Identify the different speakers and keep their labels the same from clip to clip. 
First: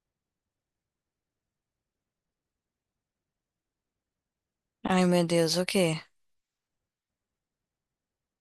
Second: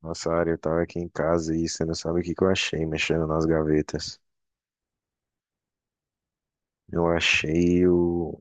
Speaker 1: Nossa área, eu tava aqui em casa e você não sabe o que que eu achei mexendo nas gavetas.
Speaker 2: Ai, meu Deus, o quê?
Speaker 1: Eu achei o,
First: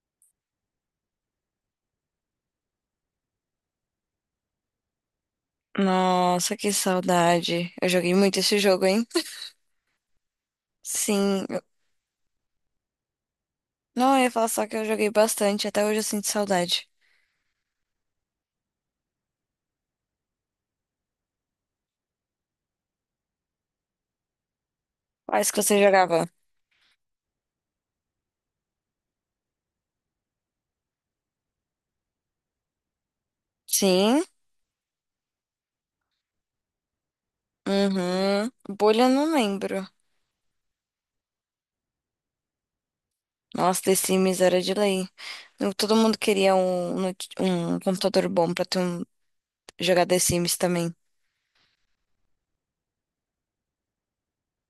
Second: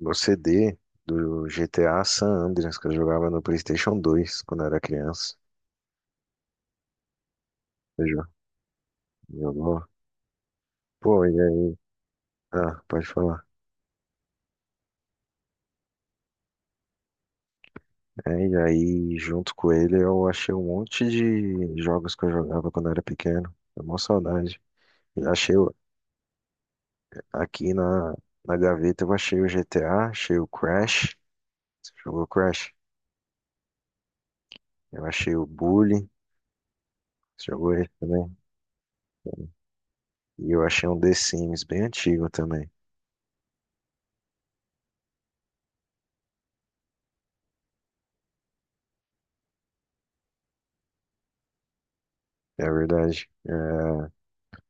Speaker 1: o CD do GTA San Andreas que eu jogava no PlayStation 2 quando era criança.
Speaker 2: Nossa, que saudade. Eu
Speaker 1: Você
Speaker 2: joguei
Speaker 1: jo-
Speaker 2: muito esse jogo, hein?
Speaker 1: Jogou? Pô, e
Speaker 2: Sim.
Speaker 1: aí? Ah, pode falar.
Speaker 2: Não, eu ia falar só que eu joguei bastante. Até hoje eu sinto saudade.
Speaker 1: É, e aí, junto com ele, eu achei um monte de jogos que eu jogava quando era pequeno. É uma saudade. Eu
Speaker 2: Quais
Speaker 1: Achei
Speaker 2: que
Speaker 1: o-
Speaker 2: você jogava?
Speaker 1: Aqui na gaveta, eu achei o GTA, achei o Crash. Você jogou Crash?
Speaker 2: Sim.
Speaker 1: Eu achei o Bully. Você jogou ele também?
Speaker 2: Uhum. Bolha eu não lembro.
Speaker 1: E eu achei um The Sims bem antigo também.
Speaker 2: Nossa, The Sims era de lei. Todo mundo queria um, um computador bom pra ter um, jogar The Sims também.
Speaker 1: É verdade. É,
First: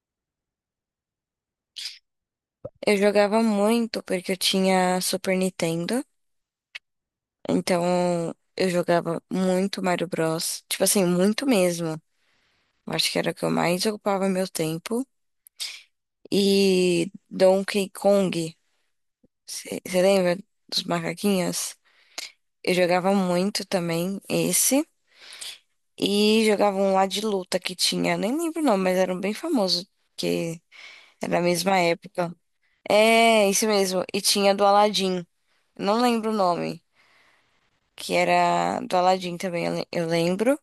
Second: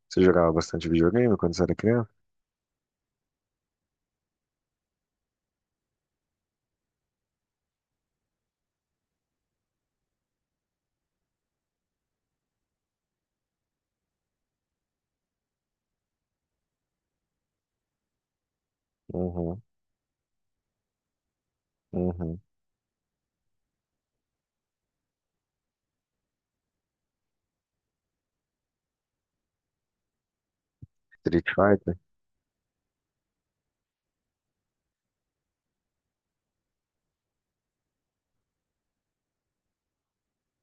Speaker 1: você jogava bastante videogame quando você era criança?
Speaker 2: Eu jogava muito porque eu tinha Super Nintendo. Então eu jogava muito Mario Bros. Tipo assim, muito mesmo. Eu acho que era o que eu mais ocupava meu tempo. E Donkey Kong.
Speaker 1: Uhum,
Speaker 2: Você lembra dos macaquinhos?
Speaker 1: uhum.
Speaker 2: Eu jogava muito também esse. E jogava um lá de luta que tinha. Nem lembro o nome, mas era um bem famoso. Que era a
Speaker 1: Street
Speaker 2: mesma
Speaker 1: Fighter?
Speaker 2: época. É, isso mesmo. E tinha do Aladdin. Não lembro o nome. Que era do Aladdin também, eu lembro.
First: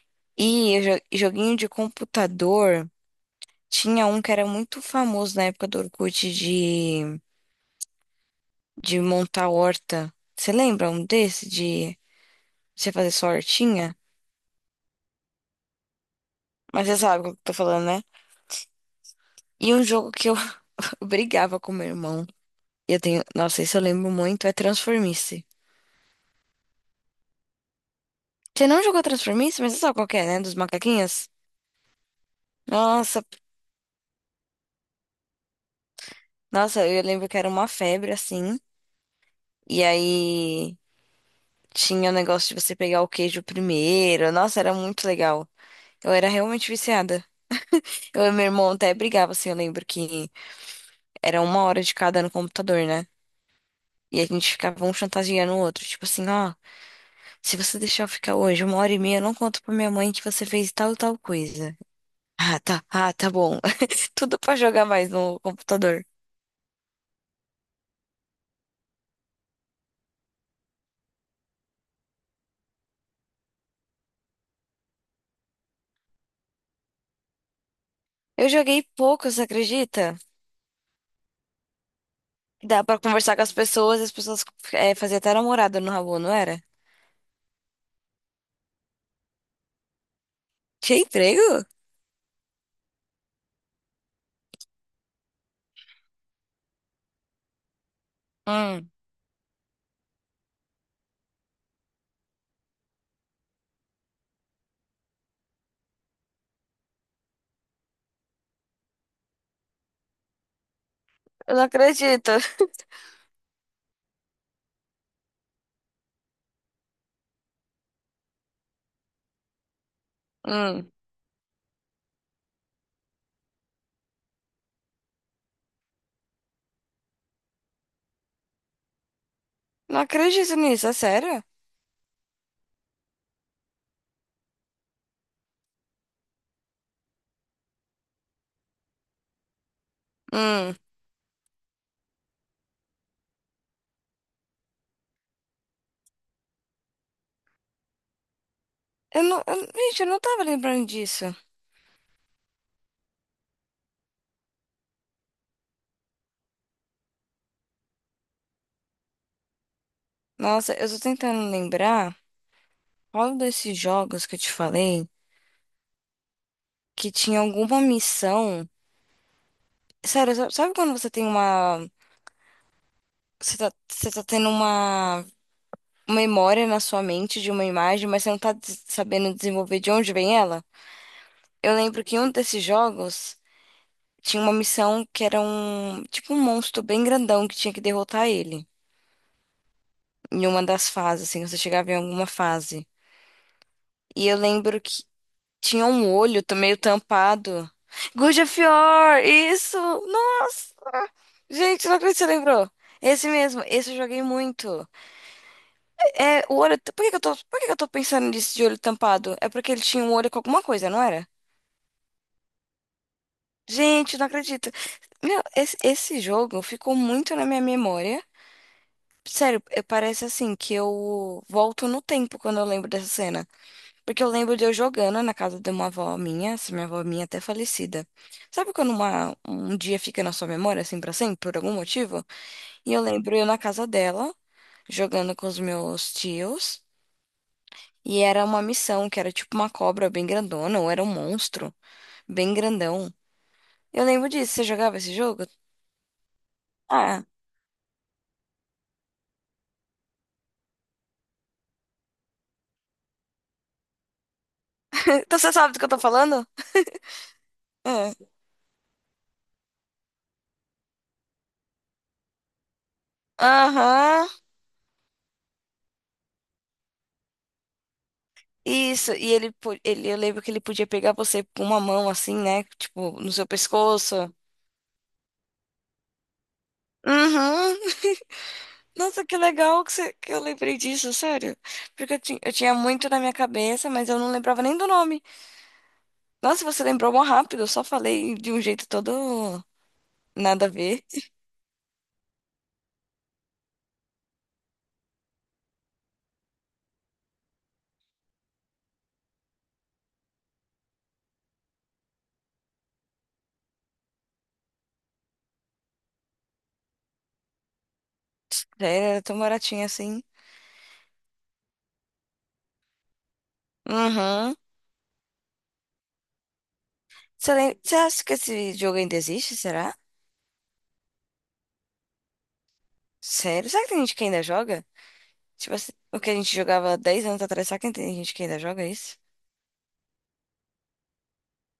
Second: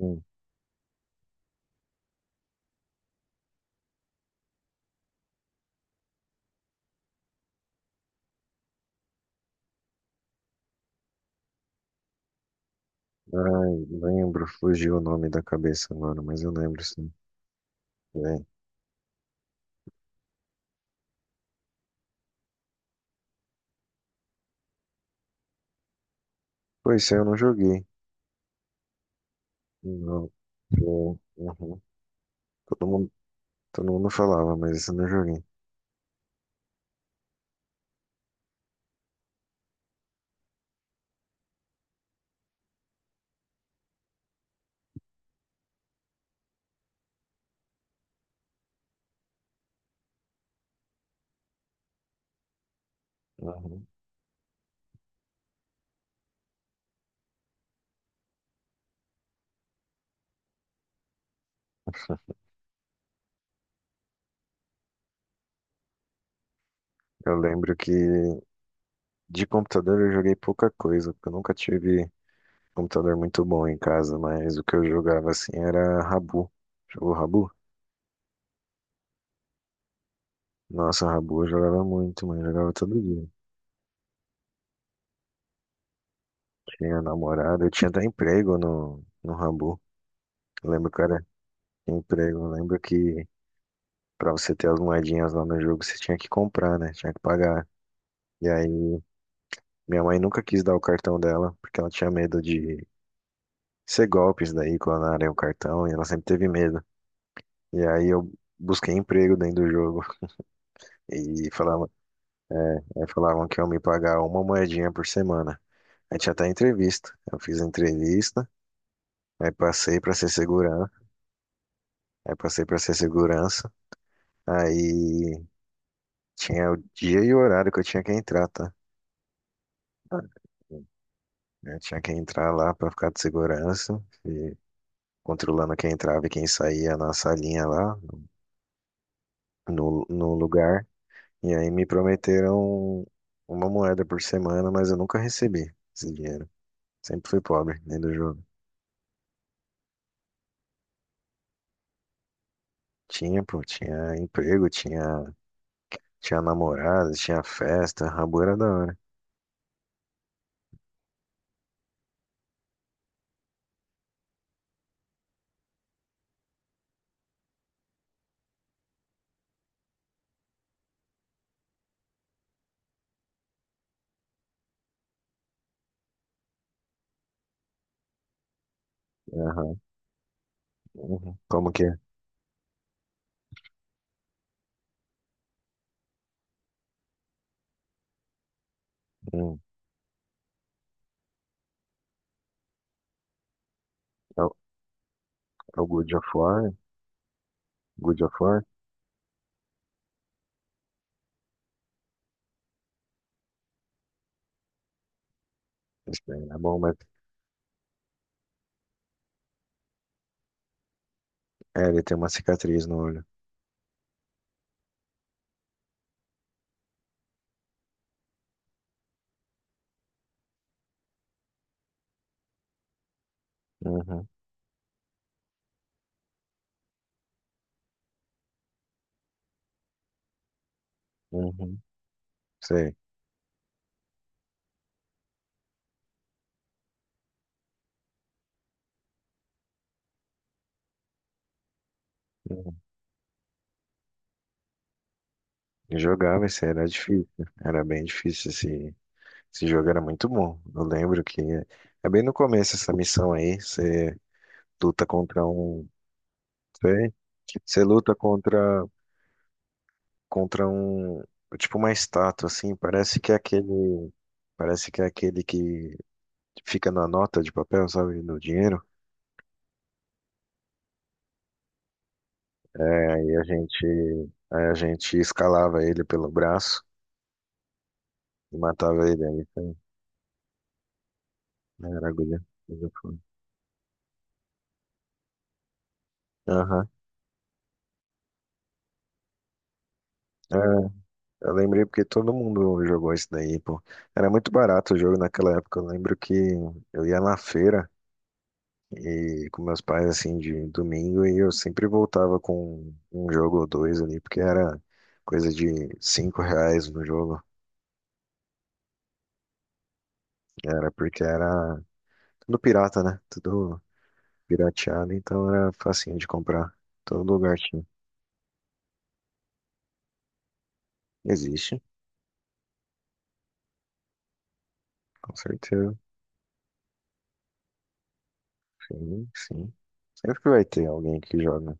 Speaker 1: Hum.
Speaker 2: E eu joguinho de computador. Tinha um que era muito famoso na época do Orkut de. De montar horta. Você lembra um desse de você fazer sua
Speaker 1: Ai,
Speaker 2: hortinha?
Speaker 1: lembro, fugiu o nome da cabeça agora, mas eu lembro
Speaker 2: Mas você
Speaker 1: sim.
Speaker 2: sabe o que eu tô falando, né?
Speaker 1: É.
Speaker 2: E um jogo que eu brigava com meu irmão. E eu tenho, nossa, isso eu lembro muito, é Transformice.
Speaker 1: Pois esse eu não joguei.
Speaker 2: Você não jogou Transformice, mas você sabe qual que é,
Speaker 1: Não.
Speaker 2: né? Dos macaquinhos?
Speaker 1: Uhum. Todo mundo,
Speaker 2: Nossa,
Speaker 1: todo mundo falava, mas esse eu não joguei.
Speaker 2: eu lembro que era uma febre assim. E aí tinha o negócio de você pegar o queijo primeiro. Nossa, era muito legal. Eu era realmente viciada. Eu e meu irmão até brigava, assim, eu lembro que era uma hora de cada no computador, né?
Speaker 1: Uhum.
Speaker 2: E a gente ficava um chantageando o outro. Tipo assim, ó, se você deixar eu ficar hoje uma hora e meia, eu não conto pra minha mãe que você fez tal e tal coisa. Ah, tá. Ah, tá bom. Tudo pra jogar mais no computador.
Speaker 1: Eu lembro que de computador eu joguei pouca coisa, porque eu nunca tive computador muito bom em casa, mas o que eu jogava assim era Rabu. Jogou Rabu?
Speaker 2: Eu joguei pouco, você acredita?
Speaker 1: Nossa, Rabu eu jogava muito, mano. Eu jogava
Speaker 2: Dá pra
Speaker 1: todo dia.
Speaker 2: conversar com as pessoas e as pessoas faziam até namorada no Rabu, não era?
Speaker 1: Tinha namorada, eu tinha até emprego no Rabu. Eu lembro
Speaker 2: Tinha
Speaker 1: que era
Speaker 2: emprego?
Speaker 1: emprego. Eu lembro que pra você ter as moedinhas lá no jogo, você tinha que comprar, né? Tinha que pagar. E
Speaker 2: Hum.
Speaker 1: aí, minha mãe nunca quis dar o cartão dela, porque ela tinha medo de ser golpes daí, clonarem o cartão, e ela sempre teve medo. E aí eu busquei emprego dentro do jogo. E
Speaker 2: Eu não
Speaker 1: falava,
Speaker 2: acredito.
Speaker 1: aí falavam que iam me pagar uma moedinha por semana. Aí tinha até entrevista. Eu fiz a entrevista, aí passei pra ser
Speaker 2: Hum.
Speaker 1: segurança, aí passei pra ser segurança. Aí tinha o dia e o horário que eu tinha que entrar, tá?
Speaker 2: Não acredito nisso, é sério?
Speaker 1: Eu tinha que entrar lá pra ficar de segurança, e controlando quem entrava e quem saía na salinha lá, no
Speaker 2: Hum.
Speaker 1: lugar. E aí me prometeram uma moeda por semana, mas eu nunca recebi esse dinheiro. Sempre fui pobre, nem do jogo.
Speaker 2: Eu não, eu, gente, eu não tava lembrando disso.
Speaker 1: Tinha, pô, tinha namorada, tinha festa, Rabu era da hora.
Speaker 2: Nossa, eu tô tentando lembrar. Qual desses jogos que eu te falei que tinha alguma missão? Sério, sabe quando você tem uma. Você tá tendo uma memória na sua mente de uma imagem, mas você não tá sabendo desenvolver
Speaker 1: Aham.
Speaker 2: de onde vem ela?
Speaker 1: Uhum. Como
Speaker 2: Eu
Speaker 1: que é?
Speaker 2: lembro que em um desses jogos tinha uma missão que era um. Tipo um monstro bem grandão que tinha que derrotar ele.
Speaker 1: Hum.
Speaker 2: Em uma das fases, assim, você chegava em alguma fase. E eu
Speaker 1: É o,
Speaker 2: lembro que
Speaker 1: é
Speaker 2: tinha
Speaker 1: o
Speaker 2: um
Speaker 1: Good of
Speaker 2: olho
Speaker 1: War?
Speaker 2: meio tampado.
Speaker 1: Good of
Speaker 2: Good of
Speaker 1: War?
Speaker 2: War! Isso! Nossa! Gente, não acredito que você lembrou. Esse mesmo, esse eu joguei muito.
Speaker 1: Esse
Speaker 2: É,
Speaker 1: daí
Speaker 2: o
Speaker 1: é
Speaker 2: olho.
Speaker 1: bom, mas...
Speaker 2: Por que que eu tô pensando nisso de olho tampado? É porque ele tinha um olho com alguma coisa, não era?
Speaker 1: É, ele tem uma cicatriz no olho.
Speaker 2: Gente, não acredito. Meu, esse jogo ficou muito na minha memória. Sério, parece assim que eu volto no tempo quando eu lembro dessa cena. Porque
Speaker 1: Uhum,
Speaker 2: eu lembro de eu jogando na casa de uma avó minha, essa minha avó minha até falecida. Sabe quando um dia fica na sua memória, assim, pra sempre, por algum
Speaker 1: uhum,
Speaker 2: motivo?
Speaker 1: sei.
Speaker 2: E eu lembro eu na casa dela. Jogando com os meus tios. E era uma missão, que era tipo uma cobra bem grandona, ou era um monstro bem
Speaker 1: Uhum.
Speaker 2: grandão. Eu lembro disso. Você jogava esse jogo?
Speaker 1: Eu jogava, isso era
Speaker 2: Ah,
Speaker 1: difícil, né? Era bem difícil esse jogo, era muito bom. Eu lembro que é bem no começo essa missão aí. Você luta
Speaker 2: então
Speaker 1: contra
Speaker 2: você sabe do que
Speaker 1: um.
Speaker 2: eu tô falando?
Speaker 1: Sei. Você
Speaker 2: É.
Speaker 1: luta contra contra um, tipo uma estátua assim, parece que é
Speaker 2: Aham.
Speaker 1: parece que é aquele que fica na nota de papel, sabe, no dinheiro.
Speaker 2: Isso, e ele, eu lembro que ele podia pegar você com uma mão assim, né?
Speaker 1: É,
Speaker 2: Tipo, no
Speaker 1: aí a
Speaker 2: seu
Speaker 1: gente,
Speaker 2: pescoço.
Speaker 1: aí a gente escalava ele pelo braço
Speaker 2: Uhum.
Speaker 1: e matava ele
Speaker 2: Nossa, que
Speaker 1: aí,
Speaker 2: legal que eu lembrei disso, sério.
Speaker 1: né, era
Speaker 2: Porque eu,
Speaker 1: agulha.
Speaker 2: eu tinha
Speaker 1: Agulha
Speaker 2: muito
Speaker 1: foi.
Speaker 2: na minha cabeça, mas eu não lembrava nem do nome. Nossa, você
Speaker 1: Aham.
Speaker 2: lembrou mó rápido, eu só falei de um jeito todo.
Speaker 1: É,
Speaker 2: Nada a ver.
Speaker 1: eu lembrei porque todo mundo jogou isso daí, pô. Era muito barato o jogo naquela época. Eu lembro que eu ia na feira e com meus pais, assim, de domingo, e eu sempre voltava com um jogo ou dois ali, porque era coisa de R$ 5 no jogo.
Speaker 2: Já era tão baratinho assim.
Speaker 1: Era porque era tudo pirata, né? Tudo
Speaker 2: Uhum.
Speaker 1: pirateado, então era facinho de comprar. Todo lugar tinha.
Speaker 2: Você acha que esse jogo ainda existe, será?
Speaker 1: Existe,
Speaker 2: Sério? Será que tem gente que ainda joga?
Speaker 1: com
Speaker 2: Tipo assim,
Speaker 1: certeza.
Speaker 2: o que a gente jogava 10 anos atrás, será que tem gente que ainda joga isso?
Speaker 1: Sim, sim. Sempre que vai ter alguém que joga.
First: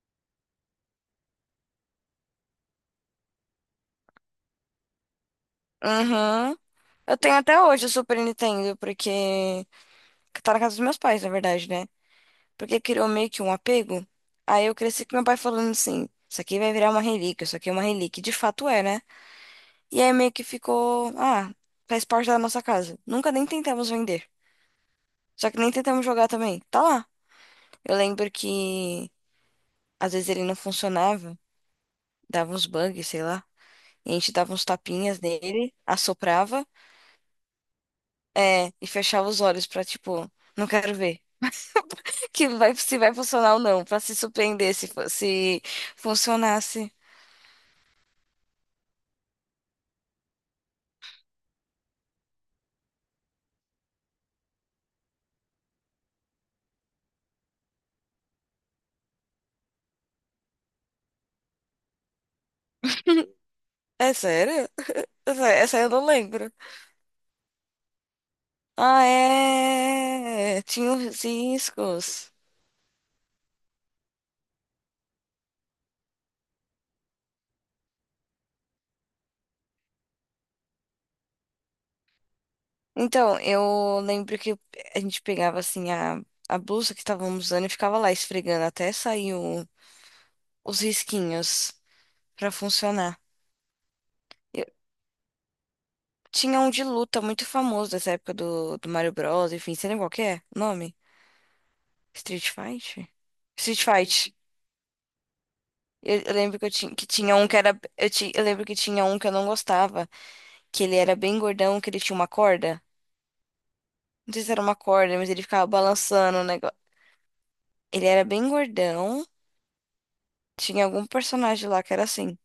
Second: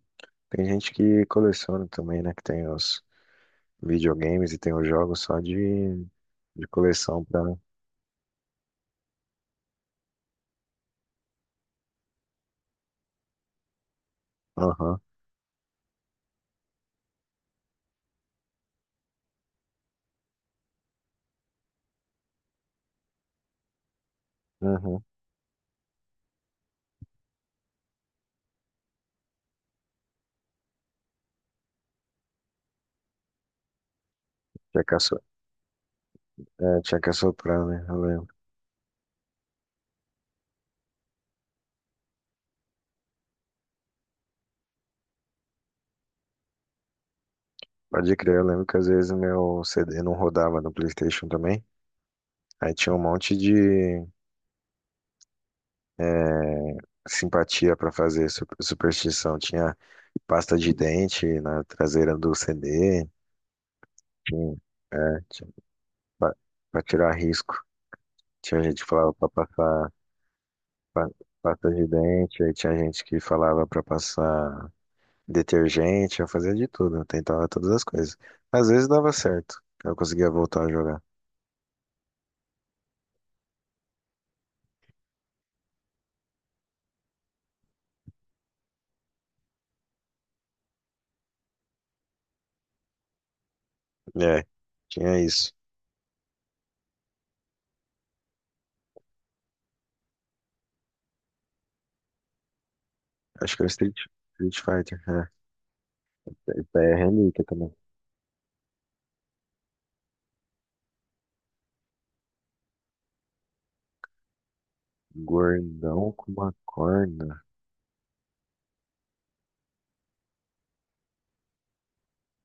Speaker 1: Tem gente que coleciona também, né? Que tem os videogames e tem os jogos só
Speaker 2: Uhum.
Speaker 1: de
Speaker 2: Eu
Speaker 1: coleção
Speaker 2: tenho
Speaker 1: pra.
Speaker 2: até hoje o Super Nintendo, porque que tá na casa dos meus pais, na verdade, né? Porque criou meio que um apego. Aí eu
Speaker 1: Aham,
Speaker 2: cresci com meu pai falando assim: isso aqui vai virar uma relíquia, isso aqui é uma relíquia. E de fato é, né? E aí meio que ficou: ah, faz parte da nossa casa. Nunca nem tentamos vender.
Speaker 1: uhum, uhum.
Speaker 2: Só que nem tentamos jogar também. Tá lá. Eu lembro que às vezes ele não funcionava, dava uns bugs, sei lá. E a gente dava uns
Speaker 1: Que é
Speaker 2: tapinhas nele, assoprava,
Speaker 1: É, tinha que assoprar, né? Eu lembro.
Speaker 2: é, e fechava os olhos pra, tipo, não quero ver. Que vai, se vai funcionar ou não, pra se surpreender se funcionasse.
Speaker 1: Pode crer, eu lembro que às vezes meu CD não rodava no PlayStation também. Aí tinha um monte de simpatia pra fazer, superstição. Tinha pasta de dente na traseira do CD.
Speaker 2: É
Speaker 1: Tinha,
Speaker 2: sério?
Speaker 1: é, tinha
Speaker 2: Essa eu não
Speaker 1: pra,
Speaker 2: lembro.
Speaker 1: pra tirar risco. Tinha gente que
Speaker 2: Ah,
Speaker 1: falava pra passar
Speaker 2: é. Tinha
Speaker 1: pa-
Speaker 2: os
Speaker 1: pasta de
Speaker 2: riscos.
Speaker 1: dente. Aí tinha gente que falava pra passar detergente. Eu fazia de tudo, eu tentava todas as coisas. Às vezes dava certo, eu conseguia voltar a jogar.
Speaker 2: Então, eu lembro que a gente pegava assim a blusa que estávamos usando e ficava lá esfregando até sair os risquinhos pra funcionar.
Speaker 1: É,
Speaker 2: Eu-
Speaker 1: tinha isso.
Speaker 2: tinha um de luta muito famoso dessa época do, do Mario Bros, enfim, você lembra qual que é o nome? Street Fight?
Speaker 1: Acho que era
Speaker 2: Street Fight.
Speaker 1: Street Fighter, né?
Speaker 2: Eu
Speaker 1: P
Speaker 2: lembro
Speaker 1: R É
Speaker 2: que tinha
Speaker 1: relíquia
Speaker 2: um que
Speaker 1: também.
Speaker 2: era. Eu lembro que tinha um que eu não gostava, que ele era bem gordão, que ele tinha uma corda. Não sei se era uma corda, mas ele ficava
Speaker 1: Gordão com
Speaker 2: balançando o
Speaker 1: uma
Speaker 2: negócio.
Speaker 1: corna.
Speaker 2: Ele era bem gordão. Tinha algum personagem lá que era assim.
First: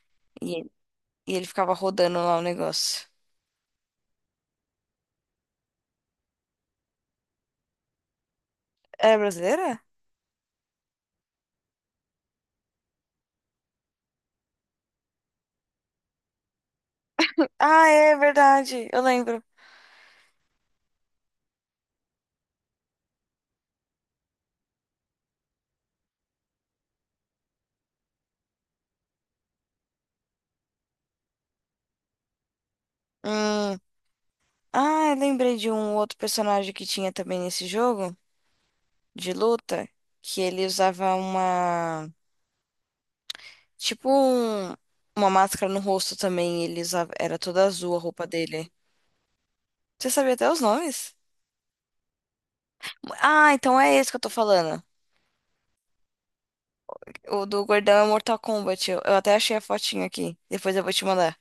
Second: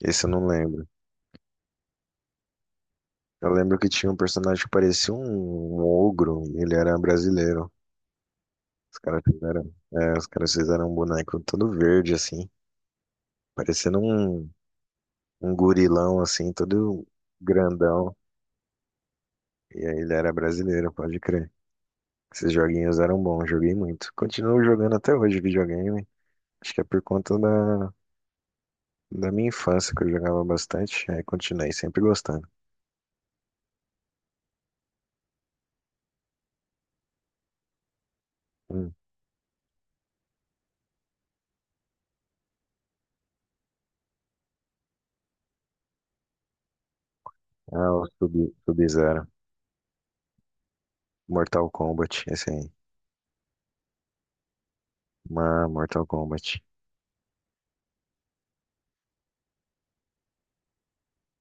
Speaker 1: Esse eu não
Speaker 2: E,
Speaker 1: lembro.
Speaker 2: e ele ficava rodando lá o negócio.
Speaker 1: Eu lembro que tinha um personagem que parecia um ogro e ele era brasileiro.
Speaker 2: É brasileira?
Speaker 1: Os caras fizeram um boneco todo verde, assim, parecendo um gorilão, assim, todo
Speaker 2: Ah,
Speaker 1: grandão.
Speaker 2: é verdade. Eu lembro.
Speaker 1: E aí ele era brasileiro, pode crer. Esses joguinhos eram bons, joguei muito. Continuo jogando até hoje videogame. Acho que é por conta da, da minha infância, que eu jogava bastante, aí continuei sempre gostando.
Speaker 2: Hum. Ah, eu lembrei de um outro personagem que tinha também nesse jogo
Speaker 1: Hum.
Speaker 2: de luta, que ele usava uma, tipo um- uma máscara no rosto também, ele usava, era toda
Speaker 1: Ah,
Speaker 2: azul a
Speaker 1: o
Speaker 2: roupa dele.
Speaker 1: Sub-Zero.
Speaker 2: Você sabia até os nomes?
Speaker 1: Mortal Kombat, esse aí.
Speaker 2: Ah, então é esse que eu tô falando.
Speaker 1: Uma Mortal Kombat.
Speaker 2: O do gordão é Mortal Kombat. Eu até achei a fotinha aqui. Depois eu vou te mandar.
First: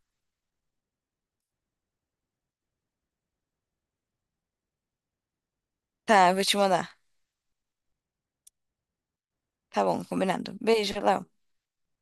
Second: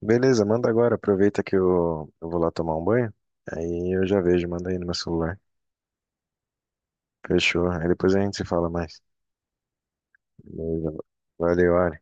Speaker 1: Beleza, manda agora. Aproveita que eu vou lá tomar um banho. Aí eu já vejo, manda aí no meu celular.
Speaker 2: Tá, eu vou te mandar.
Speaker 1: Fechou. Aí depois a gente se fala mais.
Speaker 2: Tá bom, combinado.
Speaker 1: Beleza.
Speaker 2: Beijo, Léo.
Speaker 1: Valeu, Ari.